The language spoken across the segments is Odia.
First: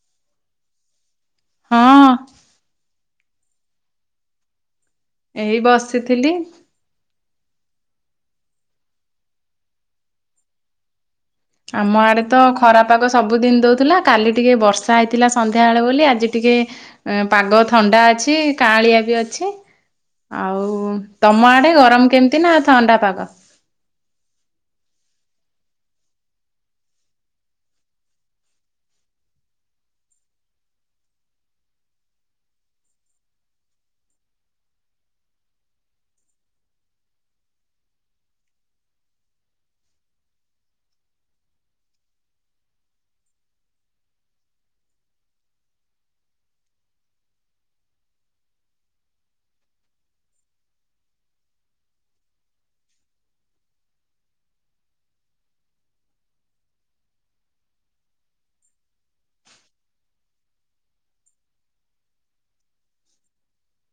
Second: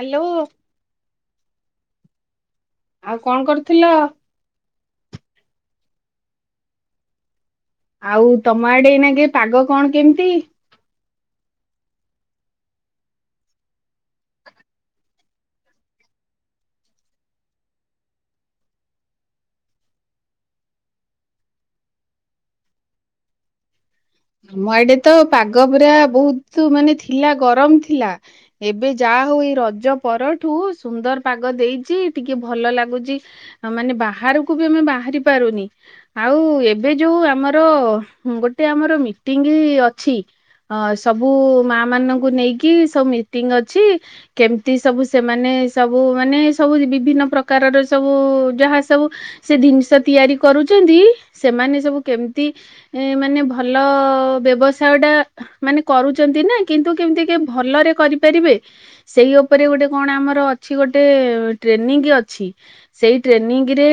ହାଲୋ ହଁ ଆଉ କଣ କରୁଥିଲ? ଏଇ ବସିଥିଲି। ଆଉ ତମଆଡେ ଏଇନା କେ ପାଗ କଣ କେମତି? ଆମ ଆଡେ ତ ଖରା ପାଗ ସବୁଦିନ ଦେଉଥିଲା କାଲି ଟିକେ ବର୍ଷା ହେଇଥିଲା ସନ୍ଧ୍ୟାବେଳେ ବୋଲି ଆଜି ଟିକେ ପାଗ ଥଣ୍ଡା ଅଛି କାଆଁଳିଆ ବି ଅଛି। ଆଉ ତମ ଆଡେ ଗରମ କେମତି ନା ଥଣ୍ଡା ପାଗ ଆମ ଆଡେ ତ ପାଗ ପୁରା ବୋହୁତୁ ମାନେ ଥିଲା ଗରମ ଥିଲା ଏବେ ଯାହାହେଉ ଏଇ ରଜ ପରଠୁ ସୁନ୍ଦର ପାଗ ଦେଇଚି ଟିକେ ଭଲ ଲାଗୁଚି। ମାନେ ବାହାରୁକୁ ବି ଆମେ ବାହାରିପାରୁନି। ଆଉ ଏବେ ଯୋଉ ଆମର ଗୋଟେ ଆମର ମିଟିଙ୍ଗି ଅଛି ଅ ସବୁ ମା ମାନଙ୍କୁ ନେଇକି ସବୁ ମିଟିଙ୍ଗ ଅଛି କେମତି ସବୁ ସେମାନେ ସବୁ ମାନେ ସବୁ ବିଭିନ୍ନ ପ୍ରକାରର ସବୁ ଯାହାସବୁ ସେ ଜିନିଷ ତିଆରି କରୁଚନ୍ତି। ସେମାନେ ସବୁ କେମତି ମାନେ ଭଲ ଅ ବ୍ୟବସାୟଟା ମାନେ କରୁଚନ୍ତି ନା କିନ୍ତୁ କେମତି କିଏ ଭଲରେ କରିପାରିବେ ସେଇ ଓପରେ ଗୋଟେ କଣ ଆମର ଅଛି ଗୋଟେ ଟ୍ରେନିଂ ଅଛି। ସେଇ ଟ୍ରେନିଙ୍ଗରେ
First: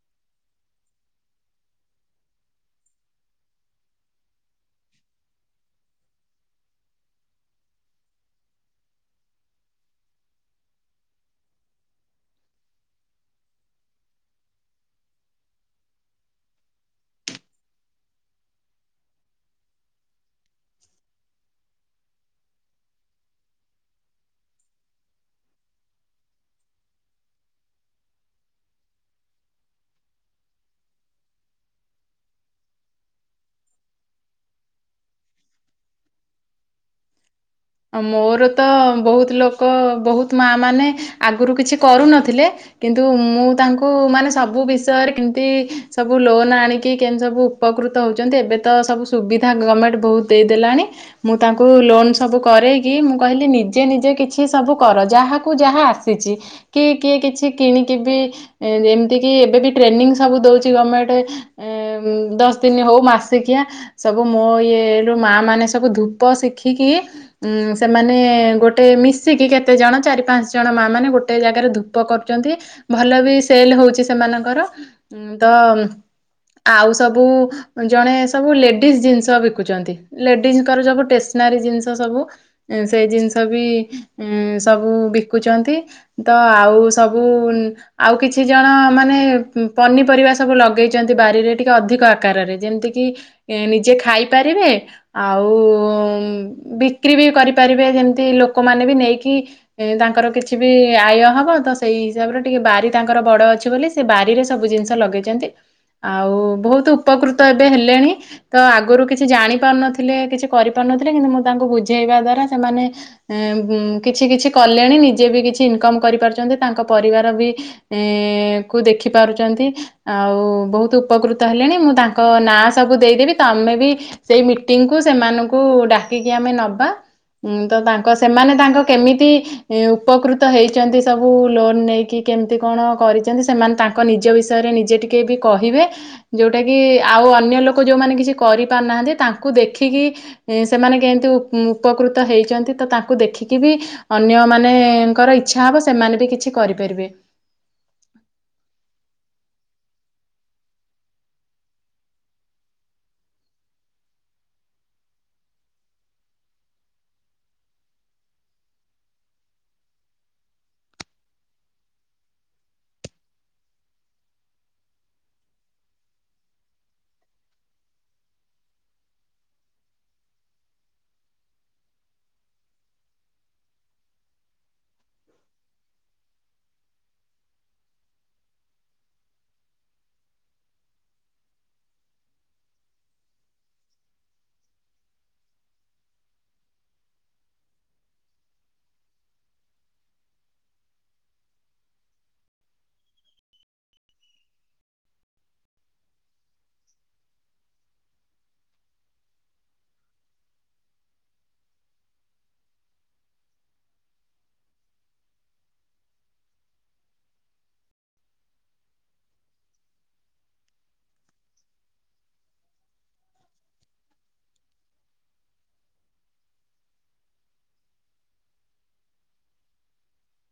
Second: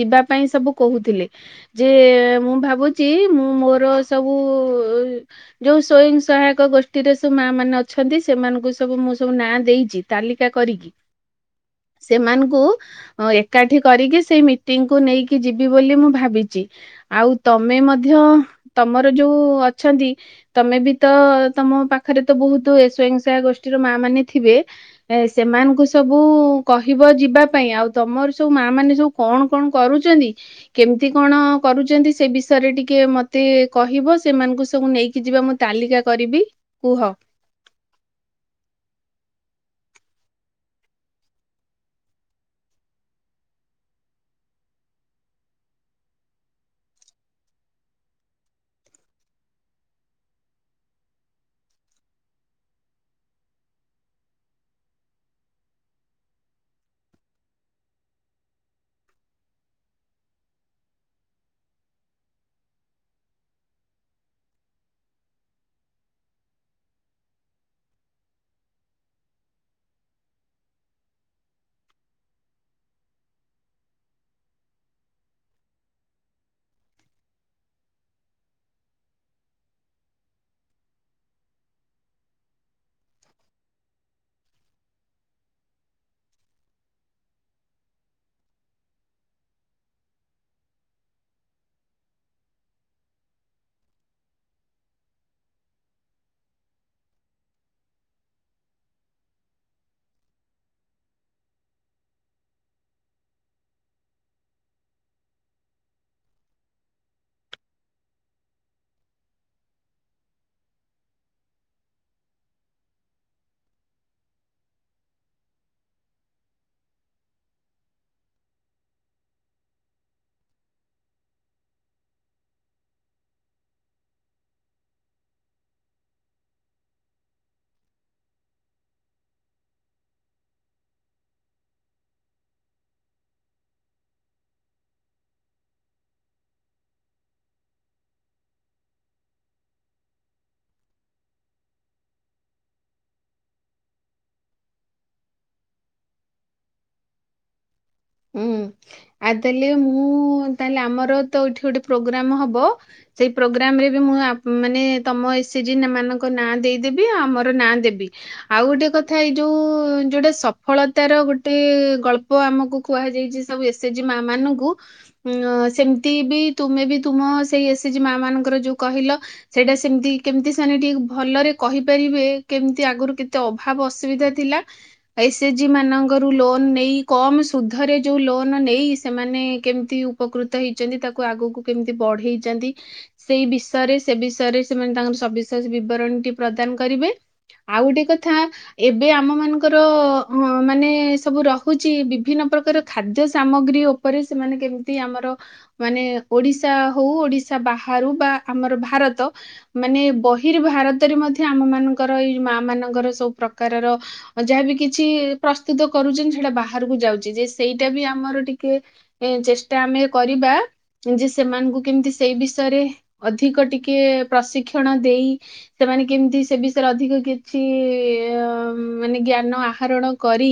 ଯିବା ପାଇଁ ସବୁ କହୁଥିଲେ ଯେ ମୁଁ ଭାବୁଚି ମୁଁ ମୋର ସବୁ ଯୋଉ ସ୍ଵୟଂସହାୟକ ଗୋଷ୍ଠୀରେ ସବୁ ମା ମାନେ ଅଛନ୍ତି। ସେମାନଙ୍କୁ ସବୁ ମୁଁ ସବୁ ନାଁ ଦେଇଚି ତାଲିକା କରିକି। ସେମାନଙ୍କୁ ଅଁ ଏକାଠି କରିକି ସେଇ ମିଟିଂକୁ ନେଇକି ଯିବି ବୋଲି ମୁଁ ଭାବିଚି। ଆଉ ତମେ ମଧ୍ୟ ତମର ଯୋଉ ଅଛନ୍ତି ତମେ ବି ତ ତମ ପାଖରେ ତ ବହୁତୁ ଏ ସ୍ଵୟଂସହା ଗୋଷ୍ଠୀର ମା ମାନେ ଥିବେ। ଏ ସେମାନଙ୍କୁ ସବୁ କହିବ ଯିବାପାଇଁ ଆଉ ତମର ସବୁ ମା ମାନେ ସବୁ କଣ କଣ କରୁଚନ୍ତି? କେମିତି କଣ କରୁଚନ୍ତି? ସେ ବିଷୟରେ ଟିକେ ମତ ତେ କହିବ ସେମାନଙ୍କୁ ସବୁ ନେଇକି ଯିବା ମୁଁ ତାଲିକା କରିବି କୁହ ମୋର ତ ବହୁତ ଲୋକ ବହୁତ ମା ମାନେ ଆଗୁରୁ କିଛି କରୁନଥିଲେ କିନ୍ତୁ ମୁଁ ତାଙ୍କୁ ମାନେ ସବୁ ବିଷୟରେ କେମତି ସବୁ ଲୋନ ଆଣିକି କେନ୍ତି ସବୁ ଉପକୃତ ହଉଚନ୍ତି ଏବେ ତ ସବୁ ସୁବିଧା ଗମେଣ୍ଟ ବହୁତ ଦେଇଦଲାଣି ମୁଁ ତାଙ୍କୁ ଲୋନ ସବୁ କରେଇକି ମୁଁ କହିଲି ନିଜେ ନିଜେ କିଛି ସବୁ କର ଯାହାକୁ ଯାହା ଆସିଚି କିଏ କିଏ କିଛି କିଣିକି ବି ଏମତି କି ଏବେ ବି ଟ୍ରେନିଂ ସବୁ ଦଉଛି ଗମେଣ୍ଟ ଏଁ ଦଶ ଦିନ ହଉ ମାସିକିଆ ସବୁ ମୋ ଇଏରୁ ମା ମାନେ ସବୁ ଧୂପ ଶିଖିକି ଉଁ ସେମାନେ ଗୋଟେ ମିଶିକି କେତେଜଣ ଚାରି ପାଞ୍ଚଜଣ ମାମାନେ ଗୋଟେ ଜାଗାରେ ଧୁ ପ କରୁଚନ୍ତି ଭଲ ବି ସେଲ୍ ହଉଚି ସେମାନଙ୍କର ତ ଆଉ ସବୁ ଜଣେ ସବୁ ଲେଡିସ୍ ଜିନିଷ ବିକୁଚନ୍ତି ଲେଡିସଙ୍କର ସବୁ ଟେସନାରୀ ଜିନି ସବୁ ସେଇ ଜିନିଷ ବି ସବୁ ବିକୁଛନ୍ତି ତ ଆଉ ସବୁ ଆଉ କିଛି ଜଣ ମାନେ ପନିପରିବା ସବୁ ଲଗେଇଛନ୍ତି ବାରିରେ ଟିକେ ଅଧିକ ଆକାରରେ ଯେମିତି କିି ନିଜେ ଖାଇପାରିବେ ଆଉ ବିକ୍ରି ବି କରିପାରିବେ ଯେମିତି ଲୋକମାନେ ବି ନେଇକି ଏ ତାଙ୍କର କିଛି ବି ଆୟ ହବ ତ ସେଇ ହିସାବରେ ଟିକେ ବାରି ତାଙ୍କର ବଡ ଅଛି ବୋଲି ସେ ବାରିରେ ସବୁ ଜିନିଷ ଲଗେଇଛନ୍ତି ଆଉ ବହୁତ ଉପକୃତ ଏବେ ହେଲେଣି ତ ଆଗରୁ କିଛି ଜାଣି ପାରୁନଥିଲେ କିଛି କରିପାରୁନଥିଲେ କିନ୍ତୁ ମୁଁ ତାଙ୍କୁ ବୁଝେଇବା ଦ୍ଵାରା ସେମାନେ ଏଁ କିଛି କିଛି କଲେଣି ନିଜେ ବି କିଛି ଇନକମ କରିପାରୁଛନ୍ତି ତାଙ୍କ ପରିବାର ବି ଏ କୁ ଦେଖି ପାରୁଛନ୍ତି ଆଉ ବହୁତ ଉପକୃତ ହେଲେଣି ମୁଁ ତାଙ୍କ ନାଁ ସବୁ ଦେଇଦେବି ତମେ ବି ସେଇ ମିଟିଙ୍ଗ କୁ ସେମାନଙ୍କୁ ଡାକିକି ଆମେ ନବା ହୁଁ ତ ତାଙ୍କ ସେମାନେ ତାଙ୍କ କେମିତି ଉପକୃତ ହେଇଛନ୍ତି ସବୁ ଲୋନ ନେଇକି କେମିତି କଣ କରିଛନ୍ତି ସେମାନେ ତାଙ୍କ ତାଙ୍କ ନିଜ ବିଷୟରେ ନିଜେ ଟିକିଏ ବି କହିବେ ଯୋଉଟା କି ଆଉ ଅନ୍ୟ ଲୋକ ଯୋଉମାନେ କିଛି କରିପାରୁନାହାନ୍ତି ତାଙ୍କୁ ଦେଖିକି ସେମାନେ କେମିତି ଉପକୃତ ହେଇଛନ୍ତି ତ ତାଙ୍କୁ ଦେଖିକି ବି ଅନ୍ୟ ମାନଙ୍କର ଇଚ୍ଛା ହବ ସେମାନେ ବି କିଛି କରିପାରିବେ। ହୁଁ ଆଉ ତାହେଲେ ମୁଁ ତାହେଲେ ଆମର ତ ଏଇଠି ଗୋଟେ ପ୍ରୋଗ୍ରାମ ହବ ସେଇ ପ୍ରୋଗ୍ରାମ ରେ ବି ମୁଁ ମାନେ ତମ ଏସଏଜି ମାନଙ୍କ ନାଁ ଦେଇଦେବି ଆଉ ଆମର ନାଁ ଦେବି ଆଉ ଗୋଟେ କଥା ଏଇ ଯୋଉ ଯୋଉଟେ ସଫଳତାର ଗୋଟେ ଗଳ୍ପ ଆମକୁ କୁହାଯାଇଛି ସବୁ ଏସଏଚଜି ମା ମାନଙ୍କୁ ଉ ସେମିତି ବି ତୁମେ ବି ତୁମ ସେଇ ଏସଏଜି ମା ମାନଙ୍କର ଯୋଉ କହିଲ ସେଇଟା ସେମିତି କେମିତି ସେମାନେ ଟିକେ ଭଲରେ କହିପାରିବେ କେମିତି ଆଗରୁ କେତେ ଅଭାବ ଅସୁବିଧା ଥିଲା ଏସଏଚଜି ମାନ ଲୋନ ନେଇ ସୁଧରେ ଯେଉଁ ଲୋନ ନେଇ ସେମାନେ କେମିତି ଉପକୃତ ହେଇଛନ୍ତି ତାକୁ ଆଗକୁ କେମିତି ବଢ଼େଇଛନ୍ତି ସେଇ ବିଷୟରେ ସେ ବିଷୟରେ ସେମାନେ ତାଙ୍କର ସବିଶେଷ ବିବରଣୀଟି ପ୍ରଦାନ କରିବେ ଆଉ ଗୋଟେ କଥା ଏବେ ଆମ ମାନଙ୍କର ଅ ମାନେ ସବୁ ରହୁଛି ବିଭିନ୍ନ ପ୍ରକାର ଖାଦ୍ୟ ସାମଗ୍ରୀ ଉପରେ ସେମାନେ କେମିତି ଆମର ମାନେ ଓଡିଶା ହଉ ଓଡିଶା ବାହାରୁ ବା ଆମର ଭାରତ ମାନେ ବହିର୍ ଭାରତରେ ମଧ୍ୟ ଆମ ମାନଙ୍କର ଏଇ ମା ମାନଙ୍କର ସବୁ ପ୍ରକାରର ଯାହାବି କିଛି ପ୍ରସ୍ତୁତ କରୁଛନ୍ତି ସେଇଟା ବାହାରକୁ ଯାଉଛି ଯେ ସେଇଟା ବି ଆମର ଟିକେ ଏ ଚେଷ୍ଟା ଆମେ କରିବା ଯେ ସେମାନଙ୍କୁ କେମିତି ସେଇ ବିଷୟରେ ଅଧିକ ଟିକେ ପ୍ରଶିକ୍ଷଣ ଦେଇ ସେମାନେ କେମିତି ସେ ବିଷୟରେ ଅଧିକ କିଛି ମାନେ ଜ୍ଞାନ ଆହରଣ କରି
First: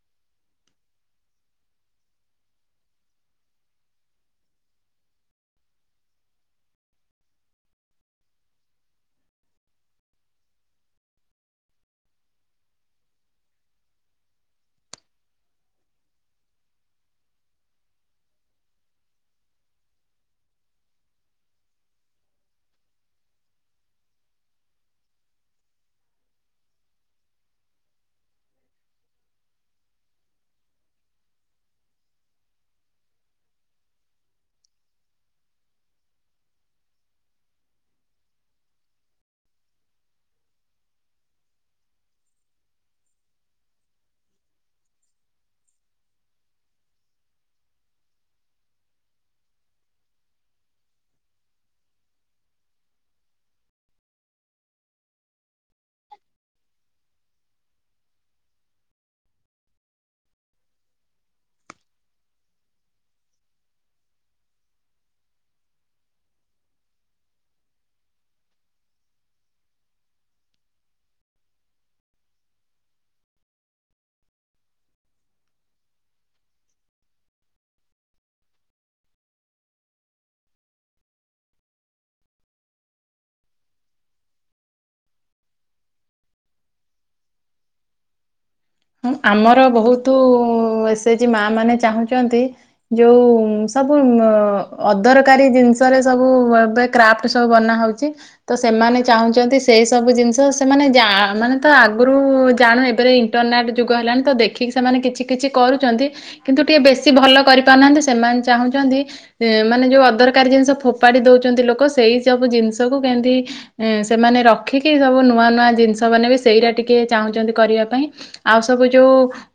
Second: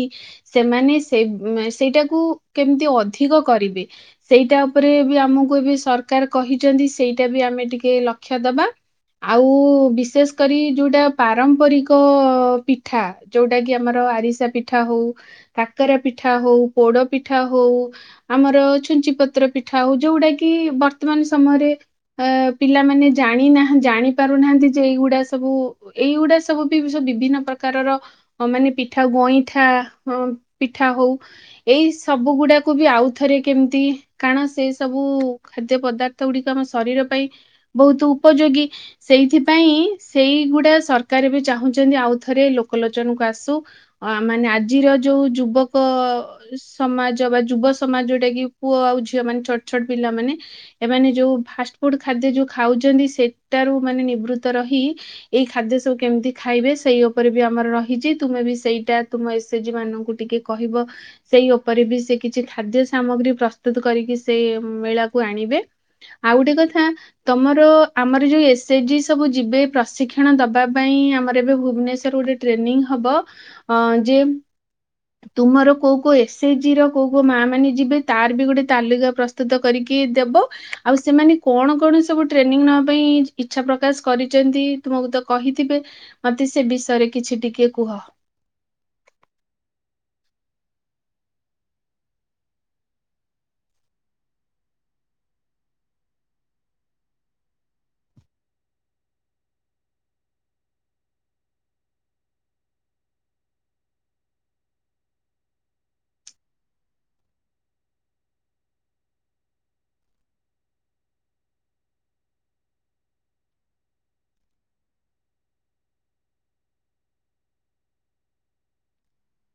ସେମାନେ ସେ ସେଇଟାକୁ କେମିତି ଅଧିକ କରିବେ ସେଇଟା ଉପରେ ବି ଆମକୁ ଏବେ ସରକାର କହିଛନ୍ତି ସେଇଟା ବି ଆମେ ଟିକେ ଲକ୍ଷ୍ୟ ଦବା ଆଉ ବିଶେଷ କରି ଯୋଉଟା ପାରମ୍ପରିକ ପିଠା ଯୋଉଟା କି ଆମର ଆରିସା ପିଠା ହଉ କାକରା ପିଠା ହଉ ପୋଡ ପିଠା ହଉ ଆମର ଛୁଞ୍ଚି ପତ୍ର ପିଠା ହଉ ଯୋଉଟା କି ବର୍ତ୍ତମାନ ସମୟରେ ପିଲାମାନେ ଜାଣିନାହାଁନ୍ତି ଜାଣି ପାରୁନାହାନ୍ତି ଯେ ଏଇଗୁଡା ସବୁ ଏଇଗୁଡା ସବୁ ବି ସବୁ ବିଭିନ୍ନ ପ୍ରକାରର ମାନେ ପିଠା ଗଇଁଠା ମିଠା ହଉ ଏଇ ସବୁ ଗୁଡାକୁ ବି ଆଉ ଥରେ କେମିତି କାରଣ ସେ ସବୁ ଖାଦ୍ୟ ପଦାର୍ଥ ଗୁଡିକ ଆମ ଶରୀର ପାଇଁ ବହୁତ ଉପଯୋଗୀ ସେଇଥିପାଇଁ ସେଇଗୁଡା ସରକାର ବି ଚାହୁଁଛନ୍ତି ଆଉ ଥରେ ଲୋକଲୋଚନକୁ ଆସୁ ଅ ମାନେ ଆଜିର ଯୋଉ ଯୁବକ ସମାଜ ବା ଯୁବ ସମାଜ ଯୋଉଟା କି ପୁଅ ଆଉ ଝିଅ ମାନେ ଛୋଟ ଛୋଟ ପିଲାମାନେ ଏମାନେ ଯେଉଁ ଫାଷ୍ଟଫୁଡ଼୍ ଖାଦ୍ୟ ଯେଉଁ ଖାଉଛନ୍ତି ସେଠାରୁ ମାନେ ନିବୃତ୍ତ ରହି ଏଇ ଖାଦ୍ୟ ସବୁ କେମିତି ଖାଇବେ ସେଇ ଉପରେ ବି ଆମର ରହିଛି ତୁମେ ବି ସେଇଟା ତୁମ ଏସ ଏଚଜି ମାନଙ୍କୁ ଟିକେ କହିବ ସେଇ ଉପରେ ବି ସେ କିଛି ଖାଦ୍ୟ ସାମଗ୍ରୀ ପ୍ରସ୍ତୁତୁ କରିକି ସେ ମେଳାକୁ ଆଣିବେ। ଆଉ ଗୋଟେ କଥା। ତମର ଆମର ଯୋଇ ଏସଏଚଜିି ସବୁ ଯିବେ ପ୍ରଶିକ୍ଷଣ ଦବା ପାଇଁ ଆମର ଏବେ ଭୁବନେଶ୍ଵର ଗୋଟେ ଟ୍ରେନିଂ ହବ ଅ ଜେମ୍ ତୁମର କୋଉ କୋଉ ଏସଏସ ଜି ର କୋଉ କୋଉ ମା ମାନେ ଯିବେ ତାର ବି ଗୋଟେ ତାଲିକା ପ୍ରସ୍ତୁତ କରିକି ଦେବ। ଆଉ ସେମାନେ କଣ କଣ ସବୁ ଟ୍ରେନିଂ ନବା ପାଇଁ ଇଚ୍ଛା ପ୍ରକାଶ କରିଛନ୍ତି ତୁମକୁ ତ କହିଥିବେ। ମୋତେ ସେ ବିଷୟରେ କିଛି ଟିକେ କୁହ। ଉଁ ଆମର ବହୁତ ଏସେଜି ମା ମାନେ ଚାହୁଁଚନ୍ତି ଯୋଉଁ ସବୁ ଉଁ ଅଦରକାରୀ ଜିନିଷରେ ସବୁ ଏବେ କ୍ରାଫ୍ଟ ସବୁ ବନା ହଉଚି। ତ ସେମାନେ ଚାହୁଁଛନ୍ତି ସେଇ ସବୁ ଜିନିଷ ସେମାନେ ଯା ମାନେ ତ ଆଗରୁ ଜାଣୁ ଏବେ ରେ ଇଣ୍ଟରନେଟ୍ ଯୁଗ ହେଲାଣି ତ ଦେଖିକି ସେମାନେ କିଛି କିଛି କରୁଚନ୍ତି। କିନ୍ତୁ ଟିକେ ବେଶୀ ଭଲ କରିପାରୁନାହାନ୍ତି ସେମାନେ ଚାହୁଁଚନ୍ତି ଏ ମାନେ ଯୋଉ ଅଦରକାରୀ ଜିନିଷ ଫୋପାଡି ଦଉଚନ୍ତି ଲୋକ ସେଇ ସବୁ ଜିନିଷକୁ କେମନ୍ତି ଏଁ ସେମାନେ ରଖିକି ସବୁ ନୂଆ ନୂଆ ଜିନିଷ ମାନେ ବି ସେଇଟା ଟିକେ ଚାହୁଁଚନ୍ତି କରିବା ପାଇଁ। ଆଉ ସବୁ ଯୋଉ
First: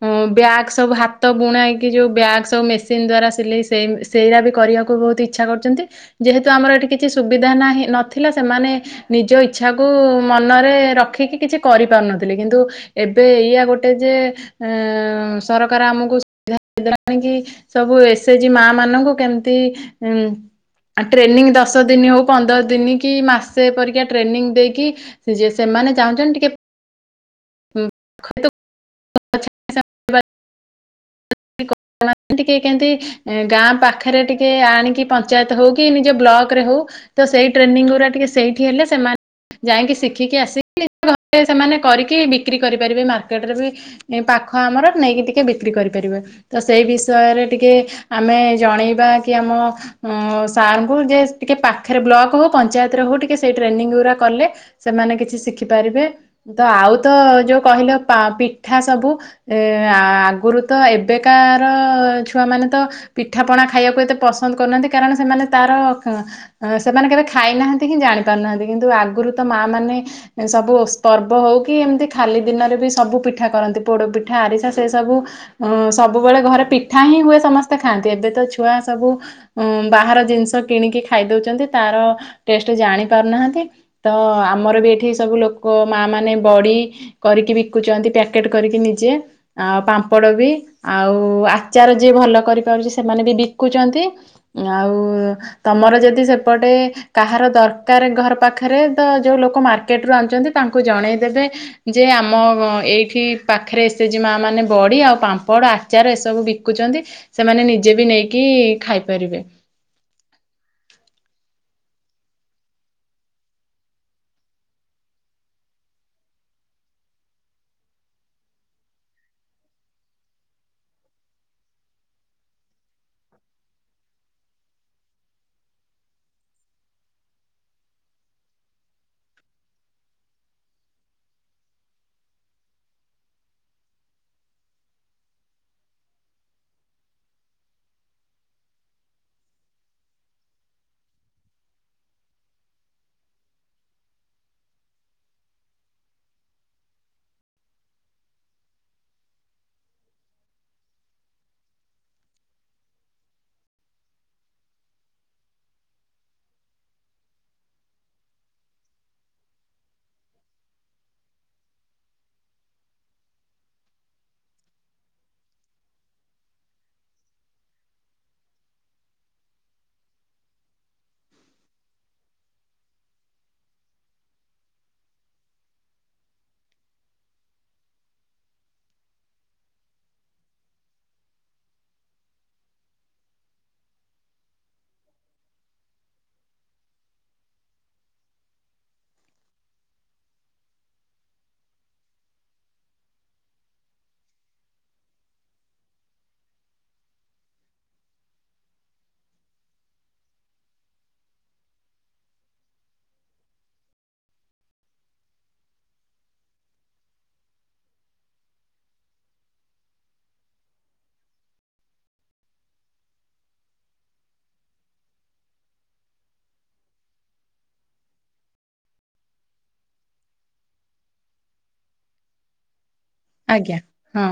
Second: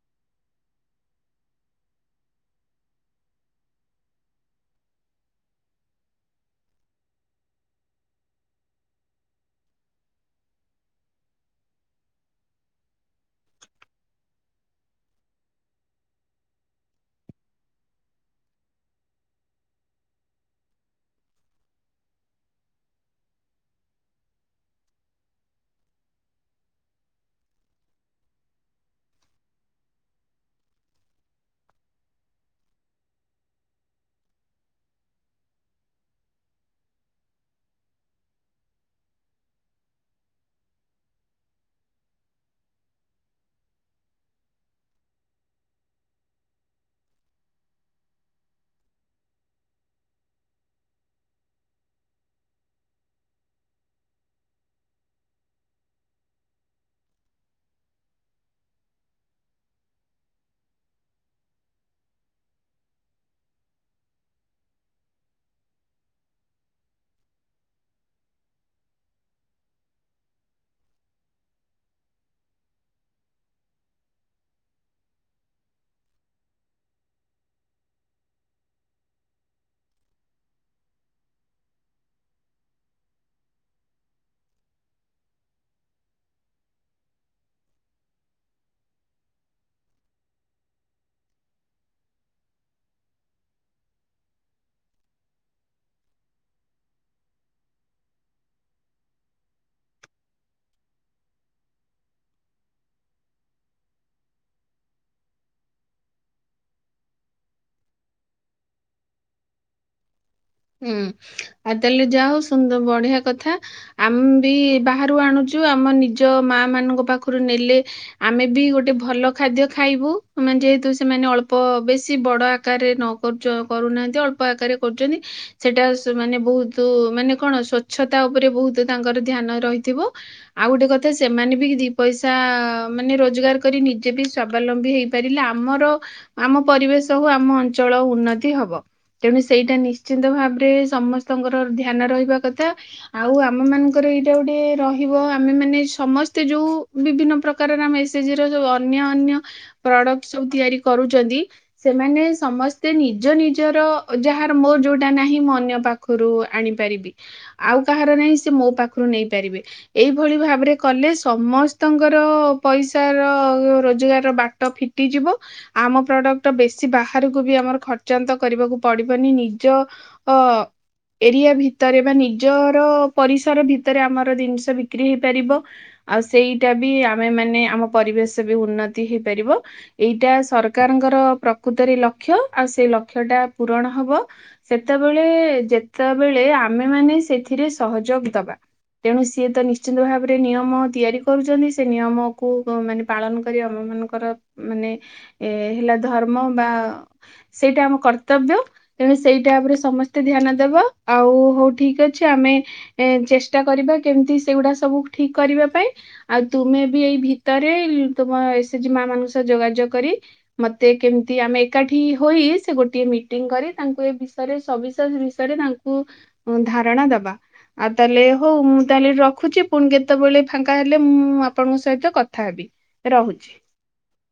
ଉଁ ବ୍ୟାଗ୍ ସବୁ ହାତ ବୁଣା ଏଇକି ଯୋଉ ବ୍ୟାଗ୍ ସବୁ ମେସିନ ଦ୍ଵାରା ସିଲେଇ ସେଇ ସେଇଆ ବି କରିବାକୁ ବହୁତ ଇଚ୍ଛା କରୁଛନ୍ତି ଯେହେତୁ ଆମର ଏଠି କିଛି ସୁବିଧା ନାହିଁ ନଥିଲା ସେମାନେ ନିଜ ଇଚ୍ଛାକୁ ମନରେ ରଖିକି କିଛି କରିପାରୁନଥିଲି କିନ୍ତୁ ଏ ଏବେ ଏଇଆ ଗୋଟେ ଯେ ଏଁ ସରକାର ଆମକୁ ସୁବିଧା ଦେଇଦେଲାଣି କି ସବୁ ଏସେଜି ମା ମାନଙ୍କୁ କେମତି ଉଁ ଟ୍ରେନିଂ ଦଶ ଦିନି ହେଉ ପନ୍ଦର ଦିନି କି ମାସେ ପରିକା ଟ୍ରେନିଂ ଦେଇକି ସେ ଯେ ସେମାନେ ଚାହୁଁଚନ୍ତି ଟିକେ [unintelligible] [unintelligible] ଟିକେ କେମତି। ଏଁ ଗାଁ ପାଖରେ ଟିକେ ଆଣିକି ପଞ୍ଚାୟତ ହଉ କି ନିଜ ବ୍ଲକ ରେ ହଉ ତ ସେଇ ଟ୍ରେନିଂ ଗୁରା ଟିକେ ସେଇଠି ହେଲେ ସେମାନେ ଯାଇକି ଶିଖିକି ଆସିକି ଘରେ ସେମାନେ କରିକି ବିକ୍ରି କରିପାରିବେ ମାର୍କେଟରେ ବି। ଏ ପାଖ ଆମର ନେଇକି ଟିକେ ବିକ୍ରି କରିପାରିବେ। ତ ସେଇ ବିଷୟରେ ଟିକେ ଆମେ ଜଣେଇବା କି ଆମ ଉଁ ସାର୍ ଙ୍କୁ ଯେ ଟିକେ ପାଖରେ ବ୍ଲକ ହଉ ପଞ୍ଚାୟତରେ ହଉ ଟିକେ ସେଇ ଟ୍ରେନିଂ ଗୁରା କଲେ ସେମାନେ କିଛି ଶିଖିପାରିବେ। ତ ଆଉ ତ ଯୋଉ କହିଲ ପା ପିଠା ସବୁ ଏ ଆଁ ଆ ଅଗୁରୁ ତ ଏବେକାର ଛୁଆମାନେ ତ ପିଠା ପଣା ଖାଇବାକୁ ଏତେ ପସନ୍ଦ କରୁନାହାନ୍ତି କାରଣ ସେମାନେ ତାର କ ଅ ସେମାନେ କେବେ ଖାଇନାହାନ୍ତି କିିଁ ଜାଣି ପାରୁନାହାନ୍ତି କିନ୍ତୁ ଆଗରୁ ତ ମା ମାନେ ସବୁ ପର୍ବ ହଉ କି ଏମିତି ଖାଲି ଦିନରେ ବି ସବୁ ପିଠା କରନ୍ତି ପୋଡ ପିଠା ଆରିସା ସେ ସବୁ। ଉଁ ସବୁବେଳେ ଘରେ ପିଠା ହିଁ ହୁଏ ସମସ୍ତେ ଖାଆନ୍ତି ଏବେ ତ ଛୁଆ ସବୁ ଉଁ ବାହାର ଜିନିଷ କିଣିକି ଖାଇ ଦଉଛନ୍ତି ତାର ଟେଷ୍ଟ ଜାଣି ପାରୁନାହାନ୍ତି। ତ ଆମର ବି ଏଠି ସବୁ ଲୋକ ମା ମାନେ ବଡି କରିକି ବିକୁଛନ୍ତି ପ୍ୟାକେଟ କରିକି ନିଜେ ଆ ପାମ ପଡ ବି ଆଉ ଆଚାର ଯିଏ ଭଲ କରିପାରୁଛି ସେମାନେ ବି ବିକୁଚନ୍ତି। ଆଉ ତମର ଯଦି ସେପଟେ କାହାର ଦରକାରେ ଘର ପାଖରେ ତ ଯୋଉ ଲୋକ ମାର୍କେଟରୁୁ ଆଣୁଚନ୍ତି ତାଙ୍କୁ ଜଣେଇଦେବେ। ଯେ ଆମ ଏଇଠି ପାଖରେ ଏସେଜି ମା ମାନେ ବଡ଼ି ଆଉ ପାମ୍ପଡ଼ ଆଚାର ଏସବୁ ବିକୁଛନ୍ତି ସେମାନେ ନିଜେ ବି ନେଇକି ଖାଇପାରିବେ। ହୁଁ ଆଉ ତାହେଲେ ଯାହଉ ସୁନ୍ଦ ବଢିଆ କଥା। ଆମେ ବି ବାହାରୁ ଆଣୁଛୁ ଆମ ନିଜ ମା ମାନଙ୍କ ପାଖରୁ ନେଲେ ଆମେ ବି ଗୋଟେ ଭଲ ଖାଦ୍ୟ ଖାଇବୁ ମାନେ ଯେହେତୁ ସେମାନେ ଅଳ୍ପ ବେଶୀ ବଡ ଆକାରରେ ନ କରୁଚ କରୁନାହାନ୍ତି ଅଳ୍ପ ଆକାରରେ କରୁଚନ୍ତି। ସେଟା ମାନେ ବହୁତ ମାନେ କଣ ସ୍ଵଚ୍ଛତା ଉପରେ ବହୁତ ତାଙ୍କର ଧ୍ୟାନ ରହିଥିବ। ଆଉ ଗୋଟେ କଥା ସେମାନେ ବି ଦି ପଇସା ମାନେ ରୋଜଗାର କରି ନିଜେ ବି ସ୍ଵାବଲମ୍ବୀ ହେଇ ପାରିଲେ ଆମର ଆମ ପରିବେଶ ହଉ ଆମ ଅଞ୍ଚଳ ଉନ୍ନତି ହବ। ତେଣୁ ସେଇଟା ନି ଶ୍ଚିନ୍ତ ଭାବରେ ସମସ୍ତଙ୍କର ଧ୍ୟାନ ରହିବା କଥା ଆଉ ଆମ ମାନଙ୍କର ଏଇଟା ଗୋଟେ ରହିବ ଆମେ ମାନେ ସମସ୍ତେ ଯୋଉ ବିଭିନ୍ନ ପ୍ର କାର ମେସେଜର ଅନ୍ୟ ଅନ୍ୟ ପ୍ରଡକ୍ଟ ସବୁ ତିଆରି କରୁଛନ୍ତି ସେମାନେ ସମସ୍ତେ ନିଜ ନିଜର ଯାହାର ମୋ ଯୋଉଟା ନାହିଁ ମୁଁ ଅନ୍ୟ ପାଖରୁ ଆଣିପାରିବି ଆଉ କାହାର ନାହିଁ ସେ ମୋ ପାଖରୁ ନେଇପାରିବେ। ଏଇଭଳି ଭାବରେ କଲେ ସମସ୍ତଙ୍କର ପଇସାର ରୋଜଗାର ବାଟ ଫି ଟିଯିବ ଆମ ପ୍ରଡକ୍ଟ ବେଶୀ ବାହାରକୁ ବି ଆମର ଖର୍ଚ୍ଚାନ୍ତ କରିବାକୁ ପଡିବନି ନି ଯ ଅ ଏରିଆ ଭିତରେ ବା ନିଜର ପରିସର ଭିତରେ ଆମର ଜିନିଷ ବିକ୍ରି ହେଇପାରିବ। ଆଉ ସେଇଟା ବି ଆମେ ମାନେ ଆମ ପରିବେଶ ବି ଉନ୍ନତି ହେଇପାରିବ। ଏଇଟା ସରକାରଙ୍କର ପ୍ରକୃତରେ ଲକ୍ଷ୍ୟ ଆଉ ସେ ଲକ୍ଷ୍ୟ ଟା ପୂରଣ ହବ। ସେତେବେଳେ ଯେତେବେଳେ ଆମେମାନେ ସେଥିରେ ସହଯୋଗ ଦବା। ତେଣୁ ସିଏ ତ ନିଶ୍ଚିନ୍ତ ଭାବରେ ନିୟମ ତିଆରି କରୁଛନ୍ତି ସେ ନିୟମକୁ ମାନେ ପାଳନ କରି ଆମ ମାନଙ୍କର ମାନେ ଏ ହେଲା ଧର୍ମ ବା ସେଇଟା ଆମ କର୍ତ୍ତବ୍ୟ। ତେଣୁ ସେଇଟା ଉପରେ ସମସ୍ତେ ଧ୍ୟାନ ଦବା ଆଉ ହଉ ଠିକ୍ ଅଛି ଆମେ ଏ ଚେଷ୍ଟା କରିବା କେମିତି ସେଗୁଡା ସବୁ ଠିକ କରିବା ପାଇଁ ଆଉ ତୁମେ ବି ଏଇ ଭିତରେ ତମ ଏସେଜି ମା ମାନଙ୍କ ସହ ଯୋଗାଯୋଗ କରି ମତେ କେମିତି ଆମେ ଏକାଠି ହୋଇ ସେ ଗୋଟିଏ ମିଟିଂ କରି ତାଙ୍କ କୁ ଏ ବିଷୟରେ ସବିଶେଷ ବିଷୟରେ ତାଙ୍କୁ ଧାରଣା ଦବା। ଆଉ ତାହେଲେ ହଉ ମୁଁ ତାହେଲେ ରଖୁଛି ପୁଣି କେତେବେଳେ ଫାଙ୍କା ହେଲେ ମୁଁ ଆପଣଙ୍କ ସହିତ କଥା ହେବି। ରହୁଲ। ଆଜ୍ଞା ହଁ।